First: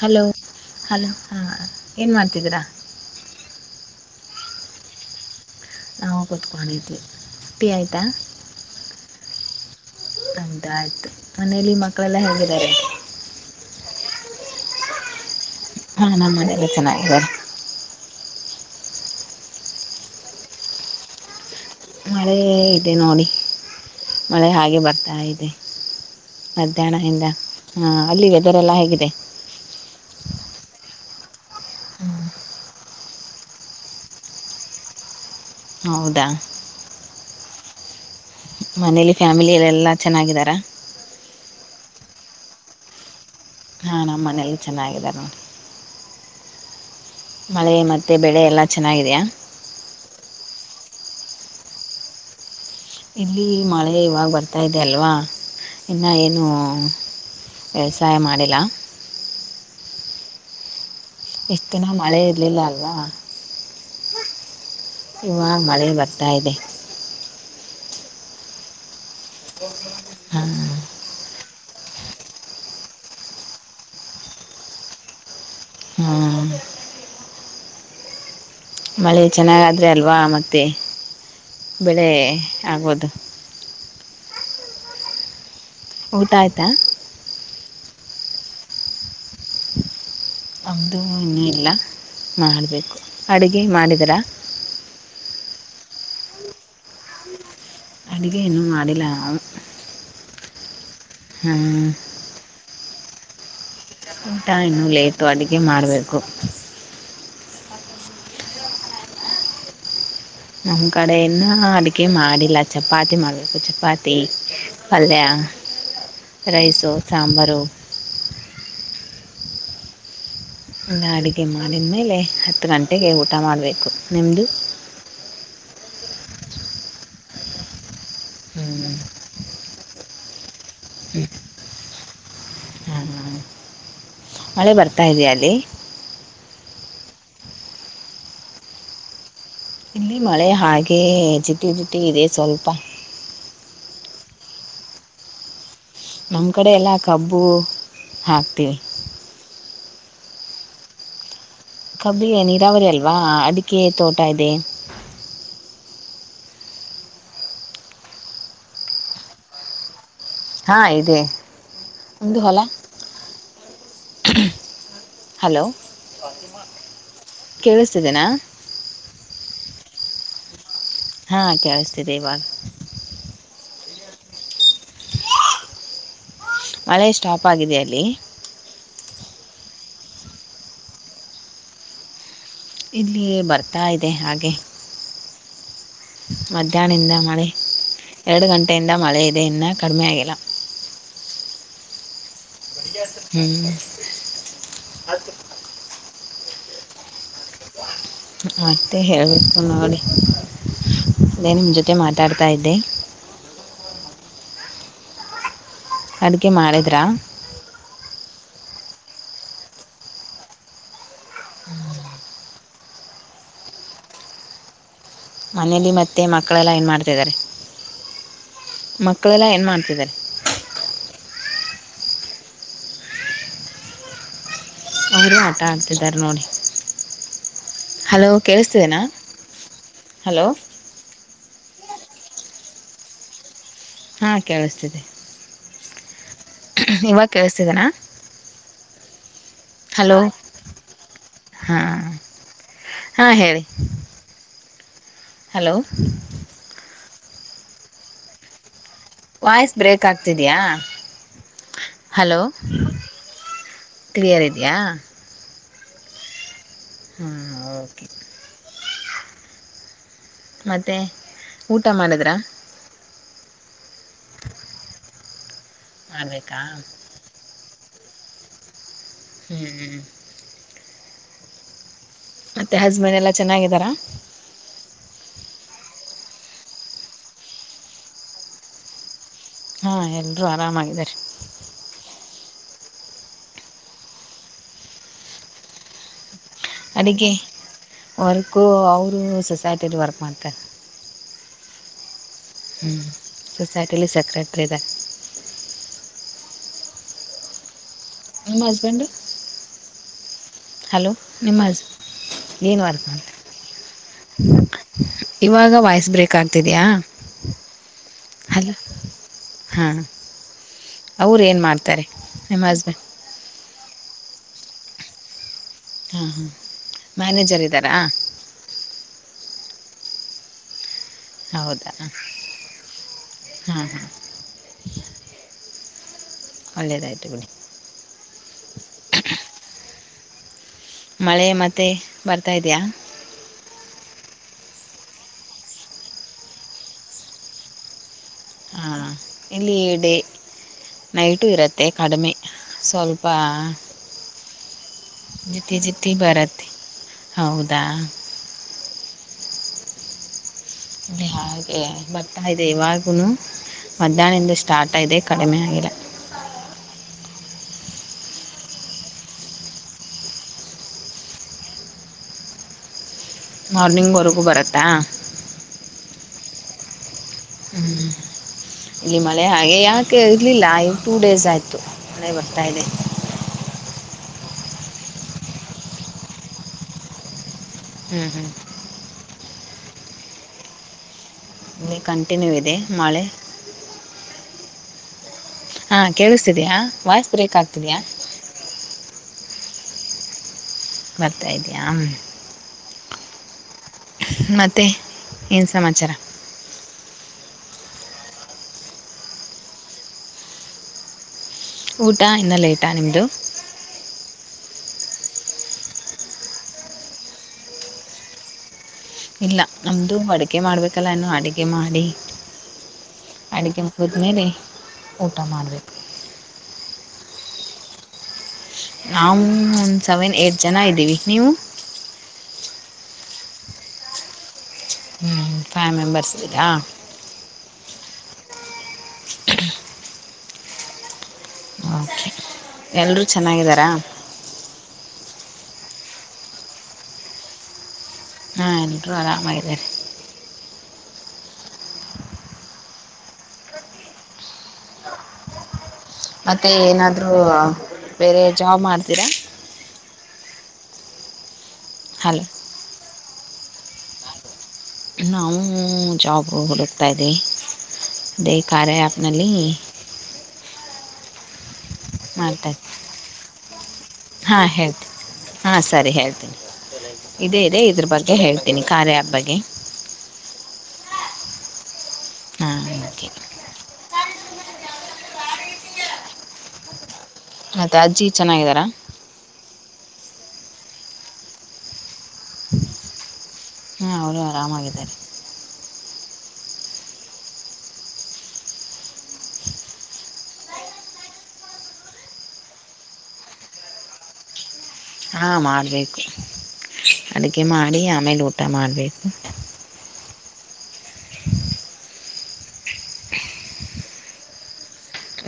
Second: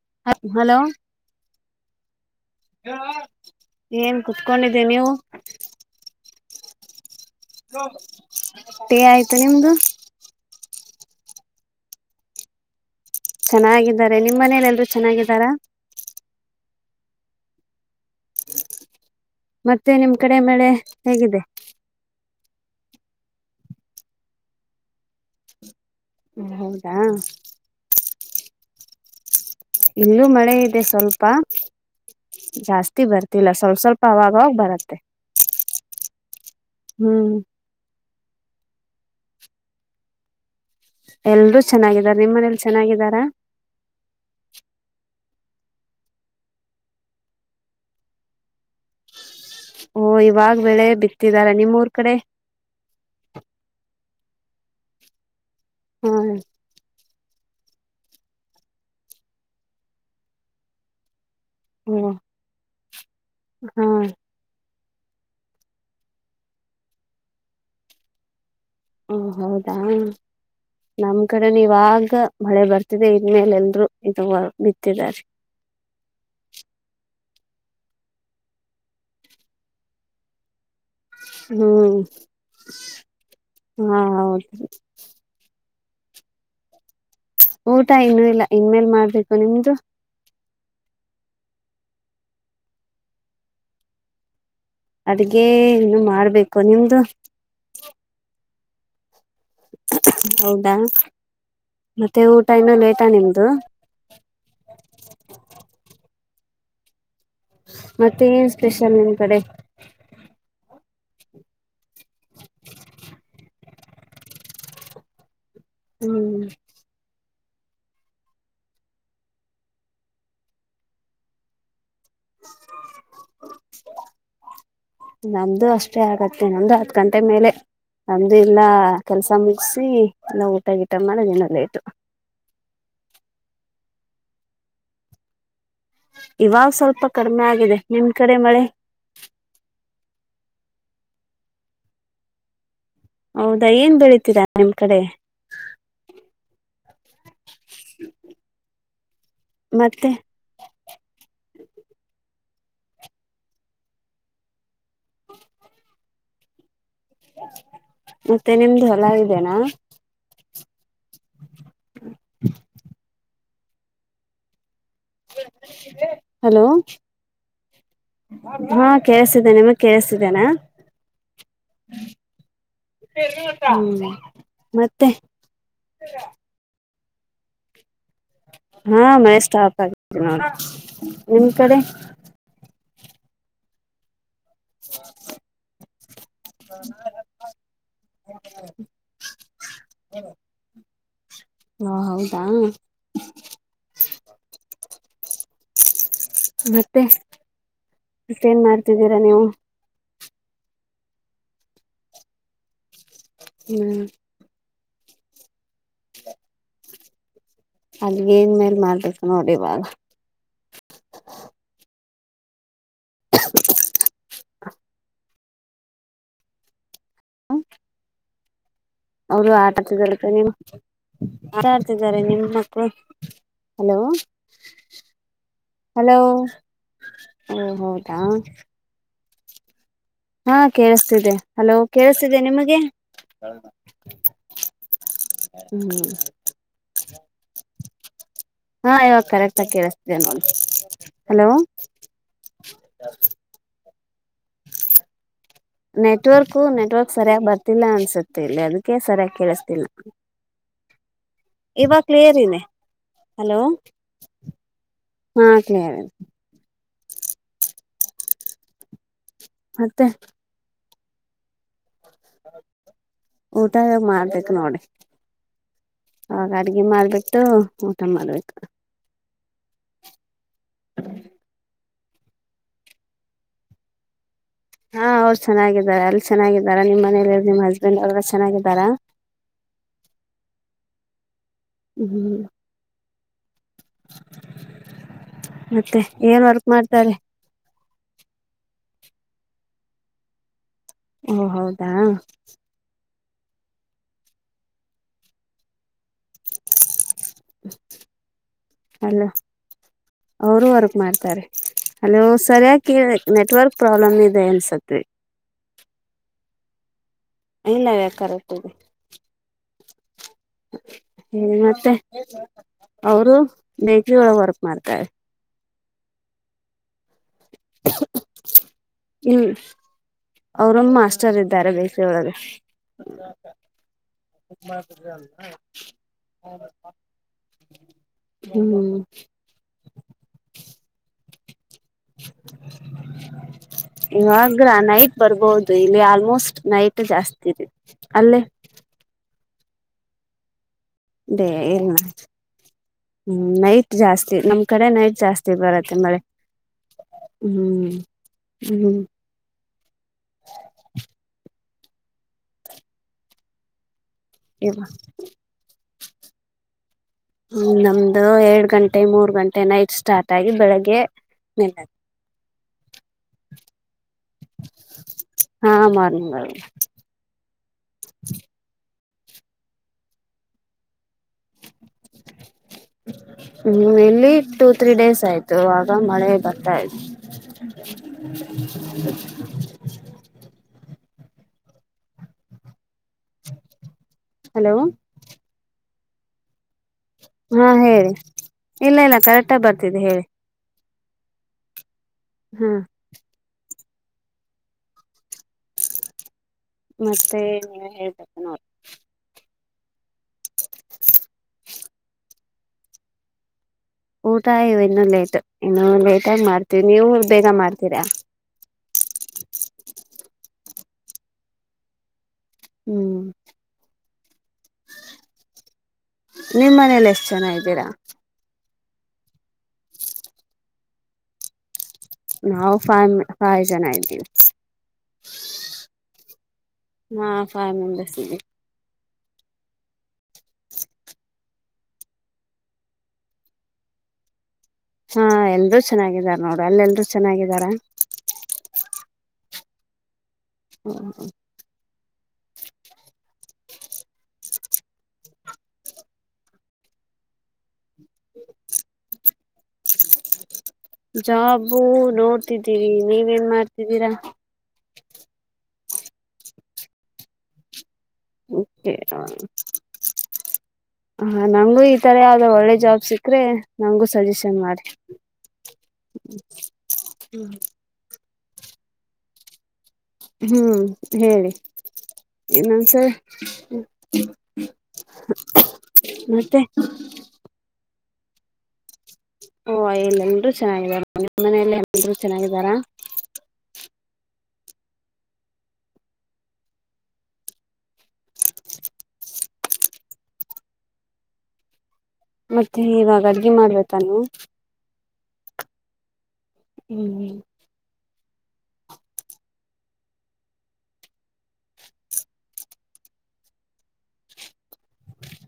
Hello ಹ hello ಹಲ ಹ ಏನ್ ಮಾಡ್ತಿದೀರಾ. ಏನ್ ಕುತ್ಕೊಂಡಿದ್ದೀ ನೀವು. ನಾವು ಕತ್ಕೊಂಡಿದ್ವಿ. ಟೀ ಆಯ್ತು ನಿಮ್ದು. ನಮ್ದೂ ಆಯ್ತು ಮನೇಲಿ ಮಕ್ಕಳೆಲ್ಲಾ ಹೇಗಿದ್ದಾರೆ. ಚೆನ್ನಾಗಿದ್ದಾರೆ ನಿಮ್ಮ್ ಮನೇಲೆ ಎಲ್ಲರು ಚೆನ್ನಾಗಿದ್ದಾರಾ. ಹಾ ನಮ್ಮನೆಯಲ್ಲಿ ಎಲ್ಲಾರು ಚೆನ್ನಾಗಿದ್ದಾರೆ. ಮತ್ತೆ ನಿಮ್ ಕಡೆ ಮಳೆ ಹೇಗಿದೆ. ಮಳೆ ಇದೆ ನೋಡಿ ಮಳೆ ಹಾಗೆ ಬರ್ತಾ ಇದೆ. ಹೌದಾ ಮಧ್ಯಾಹ್ನದಿಂದ ಹ ಅಲ್ಲಿ ವೇದರ್ ಎಲ್ಲಾ ಹೇಗಿದೆ. ಇಲ್ಲೂ ಮಳೆ ಇದೆ ಸ್ವಲ್ಪ. ಜಾಸ್ತಿ ಬರ್ತಿಲ್ಲ ಸ್ವಲ್ಪ ಸ್ವಲ್ಪ ಅವಾಗವಾಗ ಬರುತ್ತೆ. ಹೌದಾ ಹ್ಮ್ ಮನೇಲಿ ಫ್ಯಾಮಿಲಿ ಎಲ್ಲಾ ಚೆನ್ನಾಗಿದಾರ. ಎಲ್ರೂ ಚೆನ್ನಾಗಿದ್ದಾರೆ ನಿಮ್ಮ ಮನೇಲಿ ಚೆನ್ನಾಗಿದ್ದಾರಾ. ಮನೆಯಲ್ಲಿ ಚೆನ್ನಾಗಿದ್ದಾರೆ ನೋಡಿ. ಮಳೆ ಮತ್ತೆ ಬೆಳೆ ಎಲ್ಲಾ ಚೆನ್ನಾಗಿದಿಯಾ. ಓ ಇವಾಗ್ ಬೆಳೆ ಬಿತ್ತಿದಾರೆ ನಿಮ್ಮೂರ್ ಕಡೆ ಇಲ್ಲಿ ಮಳೆ ಇವಾಗ ಬರ್ತಾ ಇದೆ ಅಲ್ವಾ ಇನ್ನ ಹ ಏನೂ ವ್ಯವಸಾಯ ಮಾಡಿಲ್ಲ. ಇಷ್ಟು ದಿನ ಓ ಮಳೆ ಇರಲಿಲ್ಲ ಅಲ್ವಾ ಹಾ ಇವಾಗ ಮಳೆ ಬರ್ತಾ ಇದೆ. ಓ ಹೌದಾ ಹ ನಮ್ ಕಡೆ ಇವಾಗ ಮಳೆ ಬರ್ತಿದೆ ಇನ್ ಮೇಲೆ ಎಲ್ರರು ಇದು ಬಿತ್ತಿದಿದ್ದಾರೆ. ಹ್ಮ್ ಮಳೆ ಚೆನ್ನಾಗಾದ್ರೆ ಅಲ್ವಾ ಮತ್ತೆ ಬೆಳೆ ಆಗೋದು. ಹ್ಮ್ ಹೌದ್ ಊಟ ಆಯ್ತಾ. ಊಟ ಇನ್ನೂ ಇಲ್ಲ ಇನ್ ಮೇಲ್ ಮಾಡ್ಬೇಕು ನಿಮ್ದು. ನಮ್ದೂ ಇನ್ನೂ ಇಲ್ಲ ಮಾಡಬೇಕು ಅಡುಗೆ ಮಾಡಿದ್ರ. ಅಡ್ಗೆ ಇನ್ನು ಮಾಡ್ಬೇಕು ನಿಮ್ದು. ಅಡುಗೆ ಇನ್ನು ಮಾಡಿಲ್ಲ ನಾನು. ಹೌದಾ ಹ್ಮ್ ಮತ್ತೆ ಊಟ ಇನ್ನೂ ಲೇಟಾ ನಿಮ್ದು. ಊಟ ಇನ್ನೂ ಲೇಟು ಅದಕ್ಕೆ ಮಾಡ್ಬೇಕು. ಮತ್ತೆ ಏನ್ ಸ್ಪೆಷಲ್ ನಿಮ್ ಕಡೆ. ನಮ್ ಕಡೆ ಇನ್ನೂ ಅಡಿಗೆ ಮಾಡಿಲ್ಲ ಚಪಾತಿ ಮಾಡ್ಬೇಕು ಚಪಾತಿ ಪಲ್ಯ ಹ್ಮ್ ರೈಸು ಸಾಂಬಾರು. ಇನ್ನೂ ಅಡಿಗೆ ಮಾಡಿದ್ ಮೇಲೆ ಹತ್ತು ಗಂಟೆಗೆ ಊಟ ಮಾಡಬೇಕು ನಿಮ್ಮದು. ನನ್ನದು ಅಷ್ಟೇ ಆಗುತ್ತೆ ನನ್ನದು ಹತ್ ಗಂಟೆ ಮೇಲೆ. ನಮ್ದು ಇಲ್ಲ ಹ್ಮ್ ಕೆಲಸ ಮುಗಿಸಿ ಎಲ್ಲಾ ಊಟ ಗಿಟ ಮಾಡೋದ್ ಇನ್ನ ಲೇಟು ಹ ಮಳೆ ಬರ್ತಾ ಇದಿಯಾ ಅಲ್ಲಿ ಇವಾಗ ಸ್ವಲ್ಪ ಕಡಿಮೆ ಆಗಿದೆ ನಿಮ್ ಕಡೆ ಮಳೆ. ಇಲ್ಲಿ ಮಳೆ ಹಾಗೆ ಜಿಟಿ ಜಿಟಿ ಇದೆ ಸ್ವಲ್ಪ. ಹೌದಾ ಏನ್ ಬೆಳಿತೀರಾ ನಿಮ್ ಕಡೆ. ನಮ್ಮ ಕಡೆ ಎಲ್ಲ ಕಬ್ಬು ಹಾಕ್ತಿವಿ. ಮತ್ತೆ ಕಬ್ಬಿಯ ನೀರಾವರಿ ಅಲ್ವಾ ಅದಕ್ಕೆೆ ತೋಟ ಇದೆ. ಮತ್ತೆ ನಿಮ್ದು ಹೊಲ ಇದೇನಾ. ಹಾ ಇದೆ ನಿಮ್ದು ಹೊಲ. ಹಲೋ ಹಲೋ ಕೇಳಿಸ್ತಿದೆನಾ. ಹಾ ಕೇಳಿಸ್ತಿದೆ ನಿಮಗ್ ಕೇಳ್ಸಿದ್ದೇನಾ. ಹಾ ಕೇಳಿಸ್ತಿದೆ ಈವಾಗ [unintelligible] ಹೂ ಮತ್ತೆ ಮಳೆ ಸ್ಟಾಪ್ ಆಗಿದೆ ಅಲ್ಲಿ. ಹಾ ಮಳೆ ಸ್ಟಾಪ್ [unintelligible] ನಿಮ್ ಕಡೆ. ಇಲ್ಲಿ ಬರ್ತಾ ಇದೆ ಹಾಗೆ. ಮಧ್ಯಾಹ್ನಿಂದ ಮಳೆ ಎರಡು ಗಂಟೆಯಿಂದ ಮಳೆ ಇದೆ ಇನ್ನ ಕಡಿಮೆ ಆಗಿಲ್ಲ. ಹ ಹೌದಾ. ಹ್ಮ್ [unintelligible] ಮತ್ತೆ. ಮತ್ತೇನ್ ಮತ್ತೆ ಮಾಡ್ತಿದ್ದೀರಾ ನೀವು ಹೇಳೇಬೇಕು ನೋಡಿ ಅದೇ ನಿಮ್ಮ ಜೊತೆ ಮಾತಾಡ್ತಾ ಇದ್ದೆ. ಹೂ ಅಡುಗೆ ಮಾಡಿದ್ರಾ. ಅಲ್ಲಿ ಏನ್ ಮೇಲ್ ಮಾಡ್ಬೇಕು ನೋಡಿವಾಗ. [unintelligible] ಮನೇಲಿ ಮತ್ತೆ ಮಕ್ಕಳೆಲ್ಲ ಏನ್ ಮಾಡ್ತಿದ್ದಾರೆ. ಮಕ್ಕಳೆಲ್ಲಾ ಅವರು ಏನ್ ಆಟ ಮಾಡ್ತಿದ್ದಾರೆ [unintelligible] ನೀನು. ಆಟ ಆಡ್ತಿದಾರೆ ನಿಮ್ಮ ಮಕ್ಕಳು ಹಲೋ. ಅವರು ಆಟ ಹಲೋ ಆಡ್ತಿದ್ದಾರೆ ನೋಡಿ. ಓ ಹೌದಾ ಹಲೋ ಕೇಳ್ತಿದ್ದೇನಾ. ಹಾ ಕೇಳಿಸ್ತಿದೆ ಹಲೋ ಕೇಳಿಸಸ್ತಿದೆ ನಿಮಗೆ. ಹಾ ಕೇಳಿಸ್ತಿದೆ. ಹೂ ಇವಾಗ ಕೇಳಿಸ್ತಿದೆನಾ. ಆ ಇವಾಗ ಕರೆಕ್ಟ್ ಆಗಿ ಹಲೋ ಕೇಳಿಸ್ತಿದೆ ನೋಡಿ. ಹಲೋ ಹಾ ಹಾ ಹೇಳಿ. ಹಲೋ ನೆಟ್ವರ್ಕು ನೆಟ್ವರ್ಕ್ ಸರಿಯಾಗಿ ಬರ್ತಿಲ್ಲಾ ಅನ್ಸುತ್ತೆ ಇಲ್ಲಿ ಅದಕ್ಕೆ ಸರಿಯಾ ವಾಯ್ಸ್ ಬ್ರೇಕ್ ಆಗ್ತಿದ್ಯಾ. ಇವಾಗ ಕ್ಲಿಯರ್ ಹಲೋ ಇದೆ ಹಲೋ ಕ್ಲಿಯರ್ ಇದ್ಯಾ. ಹಾ [unintelligible] ಹಾ ಓಕೆ. ಮತ್ತೆ. ಮತ್ತೆ ಊಟ ಮಾಡಿದ್ರಾ. ಊಟ ಇವಾಗ ಮಾಡ್ಬೇಕು ನೋಡಿ ಇವಾಗ ಮಾಡ್ಬೇಕಾ ಅಡಗಿ ಮಾಡಬಿಟ್ಟು. ಊಟ ಮಾಡ್ಬೇಕು. ಹೂ ಮತ್ತೆ ಹಸ್ಬೆಂಡ್ ಎಲ್ಲ ಚೆನ್ನಾಗಿದ್ದಾರಾ. ಹಾ ಅವ್ರು ಚೆನ್ನಾಗಿದ್ದಾರೆ ಅಲ್ಲಿ ಚೆನ್ನಾಗಿದ್ದಾರ ನಿಮ್ ಮನೇಲಿರರು ನಿಮ್ ಹಸ್ಬೆಂಡ್ ಅವ್ರಗ ಚೆನ್ನಾಗಿದ್ದಾರಾ ಹಾ ಎಲ್ರೂ ಆರಾಮಾಗಿದ್ದಾರೆ ಹ್ಮ್ ಮತ್ತೆ ಏನ್ ವರ್ಕ್ ಮಾಡ್ತಾರೆ ಅಡುಗೆ ವರ್ಕು ಅವರು ಸೊಸೈಟಿದ ವರ್ಕ್ ಮಾಡ್ತಾರೆ. ಓ ಹೌದಾ ಹ್ಞೂ ಸೊಸೈಟಿಲಿ ಸೆಕ್ಯೂರ್ಟರಿ ಇದಾರೆ. ನಿಮ್ಮ ಹಸ್ಬೆಂಡ್ ಅವರುೂ ವರ್ಕ್ ಮಾಡ್ತಾರೆ. ನಿಮ್ಮ ಹಸ್ ಹಲೋ ಏನು ಸರಿಯಕ ವರ್ಕ್ ಮಾಡ್ತಾರೆ ನೆಟ್ವರ್ಕ್ ಪ್ರಾಬ್ಲಮ್ ಇದೆ ಅನ್ಸತ್ರಿ ಇವಾಗ ವಾಯ್ಸ್ ಬ್ರೇಕ ಆಗ್ತಿದಿಯಾ ಇಲ್ಲ ಕರೆಕ್ಟ್ ಇದೆ ಹಲೋ ಹಾಂ ಅವರು ಏನು ಮತ್ತೆ ಮಾಡ್ತಾರೆ ನಿಮ್ಮ ಹಸ್ಬೆಂಡ್ ಅವರು ಬೇಕರಿ ಒಳಗೆ ವರ್ಕ್ ಮಾಡ್ತಾರೆ. ಹಾಂ ಹಾ ಮ್ಯಾನೇಜರ್ ಇದ್ದಾರಾ ಹ್ಮ್ ಅವ್ರಮ್ಮ ಮಾಸ್ಟ್ ಚರಿದ್ದಾರೆ ಹೌದಾ ಬೇಕರಿ ಒಳಗೆ ಹಾಂ ಹಾಂ ಒಳ್ಳೇದಯ್ತು ಬಿಡಿ ಹ್ಮ್ ಮಳೆ ಮತ್ತೆ ಬರ್ತಾ ಇದ್ಯಾ ಇವಾಗ ನೈಟ್ ಬರ್ಬಹದು ಇಲ್ಲಿ ಆಲ್ಮೋಸ್ಟ್ ನೈಟ್ ಜಾಸ್ತಿ ಇದೆ ಅಲ್ಲೇ. ಹಾ ಇಲ್ಲಿ ಡೇ ನೈಟು ಡೇ ಇರುತ್ತೆ ಇಲ್ಲ ಕಡಿಮೆ ಸ್ವಲ್ಪ ಹ್ಮ್ ನೈಟ್ ಜಾಸ್ತಿ ನಮ್ ಕಡೆ ನೈಟ್ ಜಾಸ್ತಿ ಜಿಟಿ ಬರುತ್ತೆ ಜಿಟಿ ಮಳೆ ಬರುತ್ತೆ ಹೌದಾ ಹ್ಮ್ ಹ್ಮ್ ಇಲ್ಲಿ ಹಾಗೆ ಬರ್ತ ಇದೆ ಇವಾಗನು ಮಧ್ಯಾಹ್ನಿಂದ ಇ ಸ್ಟಾರ್ಟ್ ಇದೆ ಕಡಿಮೆ ಆಗಿಲ್ಲ. ಹ್ಮ ನಮ್ದು ಎರಡ್ ಗಂಟೆ ಮೂರ್ ಗಂಟೆ ನೈಟ್ ಸ್ಟಾರ್ಟ್ ಆಗಿ ಬೆಳಿಗ್ಗೆ ನಿಲ್ಲುತ್ತೆ ಮಾರ್ನಿಂಗ್ ವರೆಗೂ ಬರತ್ತಾ. ಹಾ ಮಾರ್ನಿಂಗ್ ಬರ್ ಹ್ಮ್ ಇಲ್ಲಿ ಮಳೆ ಹಾಗೆ ಯಾಕೆ ಇರಲಿಲ್ಲ ಇದು ಟೂ ಡೇಸ್ ಆಯಿತು ಮಳೆ ಬರ್ತಾ ಇದೆ. ಹ್ಮ್ ಇಲ್ಲಿ ಟೂ ತ್ರೀ ಡೇಸ್ ಆಯ್ತು ಈವಾಗ್ ಮಳೆ ಬರ್ತಾ ಇತ್ ಹ್ಮ್ ಹ್ಮ್ ಹ್ಮ್ ಇಲ್ಲಿ ಕಂಟಿನ್ಯೂ ಇದೆ ಮಳೆ. ಹಲೋ ಹಾಂ ಕೆಳಸತಿದಿಯ ಹಾ ಹೇಳಿ ಇಲ್ಲ ಇಲ್ಲ ಕರೆಕ್ಟ್ಗ ಬರ್ತಿದೆ ಹೇಳಿ. ಬರ್ತಾ ಇದೆಯಾ. ಹ್ಮ್ ಮತ್ತೆ ಏನು ಸಮಾಚಾರ ಮತ್ತೆ ನೀವೆ ಹೇಳ್ಬೇಕ ನೋಡ್ [inaudible] ಊಟ ಇನ್ನ ಲೇಟಾ ನಿಮ್ದು ಊಟ ಇವ್ ಇನ್ನು ಲೇಟ್ ಇನ್ನು ಲೇಟಾಗಿ ಮಾಡ್ತೀವಿ ನೀವು ಬೇಗ ಮಾಡ್ತೀರಾ. ಇಲ್ಲ ನಮ್ದು ಅಡುಗೆೆ ಮಾಡ್ಬೇಕಲ್ಲ ಇನ್ನು ಅಡಗೆ ಮಾಡಿ ಹ್ಮ್ ಅಡುಗೆ ಮುಗಿದ್ಮೇಲೆ ಊಟ ಮಾಡಬೇಕು. ನಿಮ್ಮ್ ಮನೇಲಿ ಎಷ್ಟು ಜನ ಇದ್ದೀರಾ ನಾವು ಒಂದು ಸೆವೆನ್ ಏಟ್ ಜನ ಇದ್ದೀವಿ ನೀವು. ನಾವು ಫೈ ಫೈವ್ ಜನ ಇದ್ದೀವಿ. ಹ್ಮ್ ಹ್ಮ್ ಫೈವ್ ಮೆಂಬರ್ಸ್ ಇದೀರಾ. ಹಾ ಫೈವ್ ಮೆಂಬರ್ಸ್ ಇದ್ದೀವಿ. ಮ್ಮ್ [unintelligible] ಹ್ಮ್ [unintelligible] ಓಕೆ ಎಲ್ಲರೂ ಚೆನ್ನಾಗಿದ್ದಾರಾ. ಹಾ ಎಲ್ಲಾರು ಚೆನ್ನಾಗಿದಾರ್ ನೋಡು ಅಲ್ಲಿ ಎಲ್ರೂ ಚೆನ್ನಾಗಿದಾರ. ಹಾ ಎಲ್ಲರೂ ಆರಾಮಾಗಿ ಇದ್ದಾರೆ. ಹೊ ಹೊ ಮತ್ತೆ ಏನಾದ್ರು ಬೇರೆ ಜಾಬ್ ಮಾಡ್ತೀರಾ. ಜಾಬು ಹಲೋ ನೋಡ್ತಿದ್ದೀವಿ ನೀವೇನ್ ಮಾಡ್ತಿದ್ದೀರಾ. ನಾವು ಜಾಬ್ ಹುಡುಕ್ತಾಯ್ದೀವಿ ಇದೇ ಕಾರ್ಯ ಆ್ಯಪ್ನಲ್ಲಿ ಹ ನಂಗೂ ಈ ತರ ಯಾವ್ದೋ ಒಳ್ಳೆ ಜಾಬ್ ಸಿಕ್ಕ್ರೆ ನಂಗು ಹಾ ಹೇಳ್ತೀನಿ ಹಾ ಸರಿ ಹೇಳ್ತೀನಿ ಇದೇ ಇದೆ ಇದ್ರ ಬಗ್ಗ್ ಗೆ ಹೇಳ್ತೀನಿ ಕಾರ್ಯ ಆಪ್ ಬಗ್ಗೆ. ಹ್ಮ್ ಹೇಳಿ ಹಾಂ ಇನ್ನೊಂದ್ಸರಿ ಓಕೆ ಹ್ ಮತ್ತೆ ಮತ್ತೆ ಅಜ್ಜಿ ಚೆನ್ನಾಗಿದ್ದಾರಾ. ಓಹೊ ಇಲ್ಲಿ ಎಲ್ರೂ ಚೆನ್ನಾಗಿದಾರ ನಿಮ್ಮ ಮನೆಯಲ್ಲಿ ಎಲ್ರೂ ಚೆನ್ನಾಗಿದಾರಾ. ಹ್ಮ ಅವರು ಆರಾಮಾಗಿದ್ದಾರೆ. ಮತ್ತೆ ಇವಾಗ ಅಡುಗೆ ಮಾಡಬೇಕ ನೀವು. ಹಾ ಮಾಡಬೇಕು ಹ್ಮ್ ಅಡುಗೆೆ ಮಾಡಿ ಆಮೇಲೆ ಊಟ ಮಾಡಬೇಕು. [unintelligible]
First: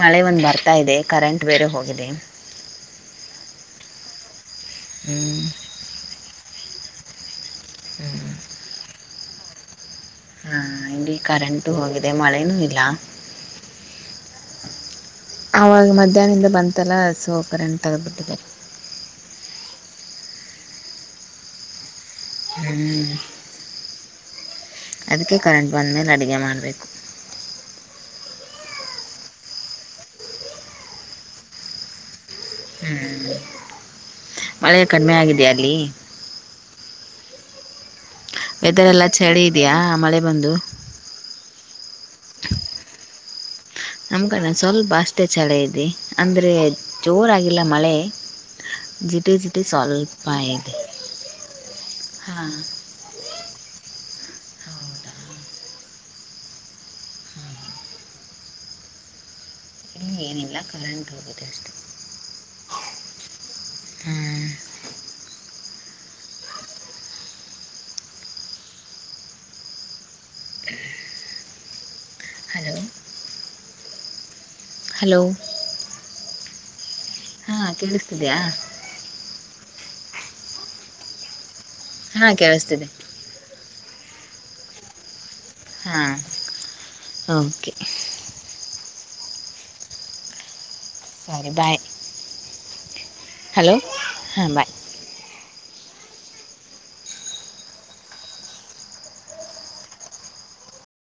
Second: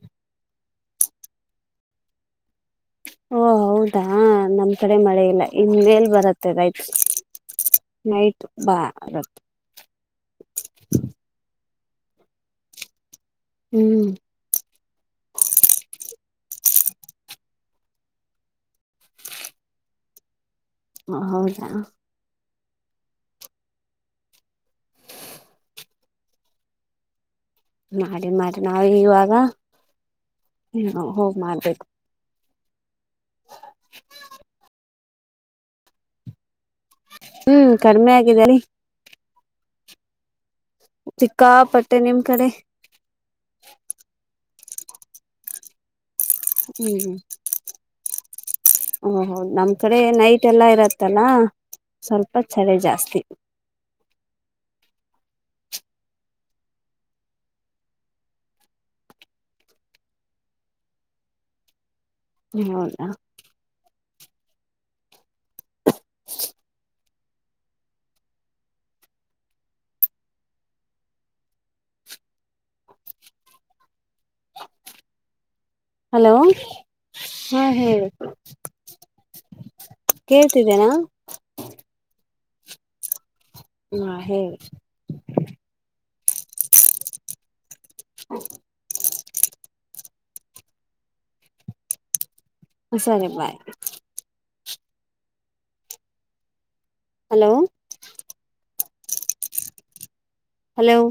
ಮಳೆ ಒಂದು ಬರ್ತಾ ಇದೆ ಕರೆಂಟ್ ಬೇರೆ ಹೋಗಿದೆ. ಓ ಹೌದಾ ನಮ್ ಕಡೆ ಹ್ಞೂ ಮಳೆ ಇಲ್ಲ ಇಮೇಲ್ ಬರತ್ತೆ ಗಾಯ್ತು. ನೈಟ್ ಬಾ ರ ಹಾ ಇಲ್ಲಿ ಕರೆಂಟು ಹೋಗಿದೆ ಮಳೆನೂ ಇಲ್ಲ. ಹ್ಮ್ ಆವಾಗ ಮಧ್ಯಾಹ್ನದಿಂದ ಬಂತಲ್ಲ ಸೋ ಕರೆಂಟ್ ತೆೆಗೆದ್ಬಿಟ್ಟಿದ್ದಾರೆ. ಹ ಹೌದಾ ಹ್ಮ್ ಅದಕ್ಕೆ ಕರೆಂಟ್ ಬಂದ ಮೇಲೆ ಅಡುಗೆ ಮಾಡ್ಬೇಕು. ಮಾಡಿ ಮಾಡಿ ನಾವ್ ಇವಾಗ ಹೋಗ್ ಮಾಡ್ಬೇಕು. ಹ್ಮ್ [unintelligible] ಮಳೆ ಕಡಿಮೆ ಆಗಿದೆಯಾ ಅಲ್ಲಿ. ಹ್ಮ್ ಕಡಿಮೆ ಆಗಿದ್ದ್ ಎಲ್ಲಾ ಚಳಿ ಇದ್ದೀಯಾ ಮಳೆ ಬಂದು. ಚಿಕ್ಕಾಪಟ್ಟೆ ನಿಮ್ ಕಡೆ. ನಮ್ಮ ಕಡೆ ಸ್ವಲ್ಪ ಅಷ್ಟೇ ಚಳ ಇದೆ ಅಂದರೆ ಹ್ಮ್ ಜೋರಾಗಿಲ್ಲ ಮಳೆ. ಓ ಜಿಟಿ ಹ ಜಿಟಿ ನಮ್ ಕಡೆ ಸ್ವಲ್ಪ ನೈಟ್ ಎಲ್ಲ ಇದೆ ಇರತ್ತಲ್ಲ ಸ್ವಲ್ಪ ಹಾಂ ಚಳಿ ಜಾಸ್ತಿ. ಎಲ್ಲ ಕರೆಂಟ್ ಹೋಗುತ್ತೆ ಅಷ್ಟು. ಹ ಹೌದಾ. ಹ್ಮ್ [inaudible] ಹಲೋ ಹಲೋ ಹಲೋ ಹಾಂ ಹ್ಮ್.. ಹೇಳಿ ಕೇಳಿಸ್ತಿದೆಯಾ ಕೇಳ್ತಿದ್ದೇನಾ. ಹಾ ಕೇಳಿಸ್ತಿದೆ. ಹಾ ಹೇಳಿ. ಹಾಂ ಓಕೆ. ಸರಿ ಬಾಯ್ ಸರಿ ಬಾಯ್. ಹಲೋ ಹಾಂ ಬಾಯ್. Hello hello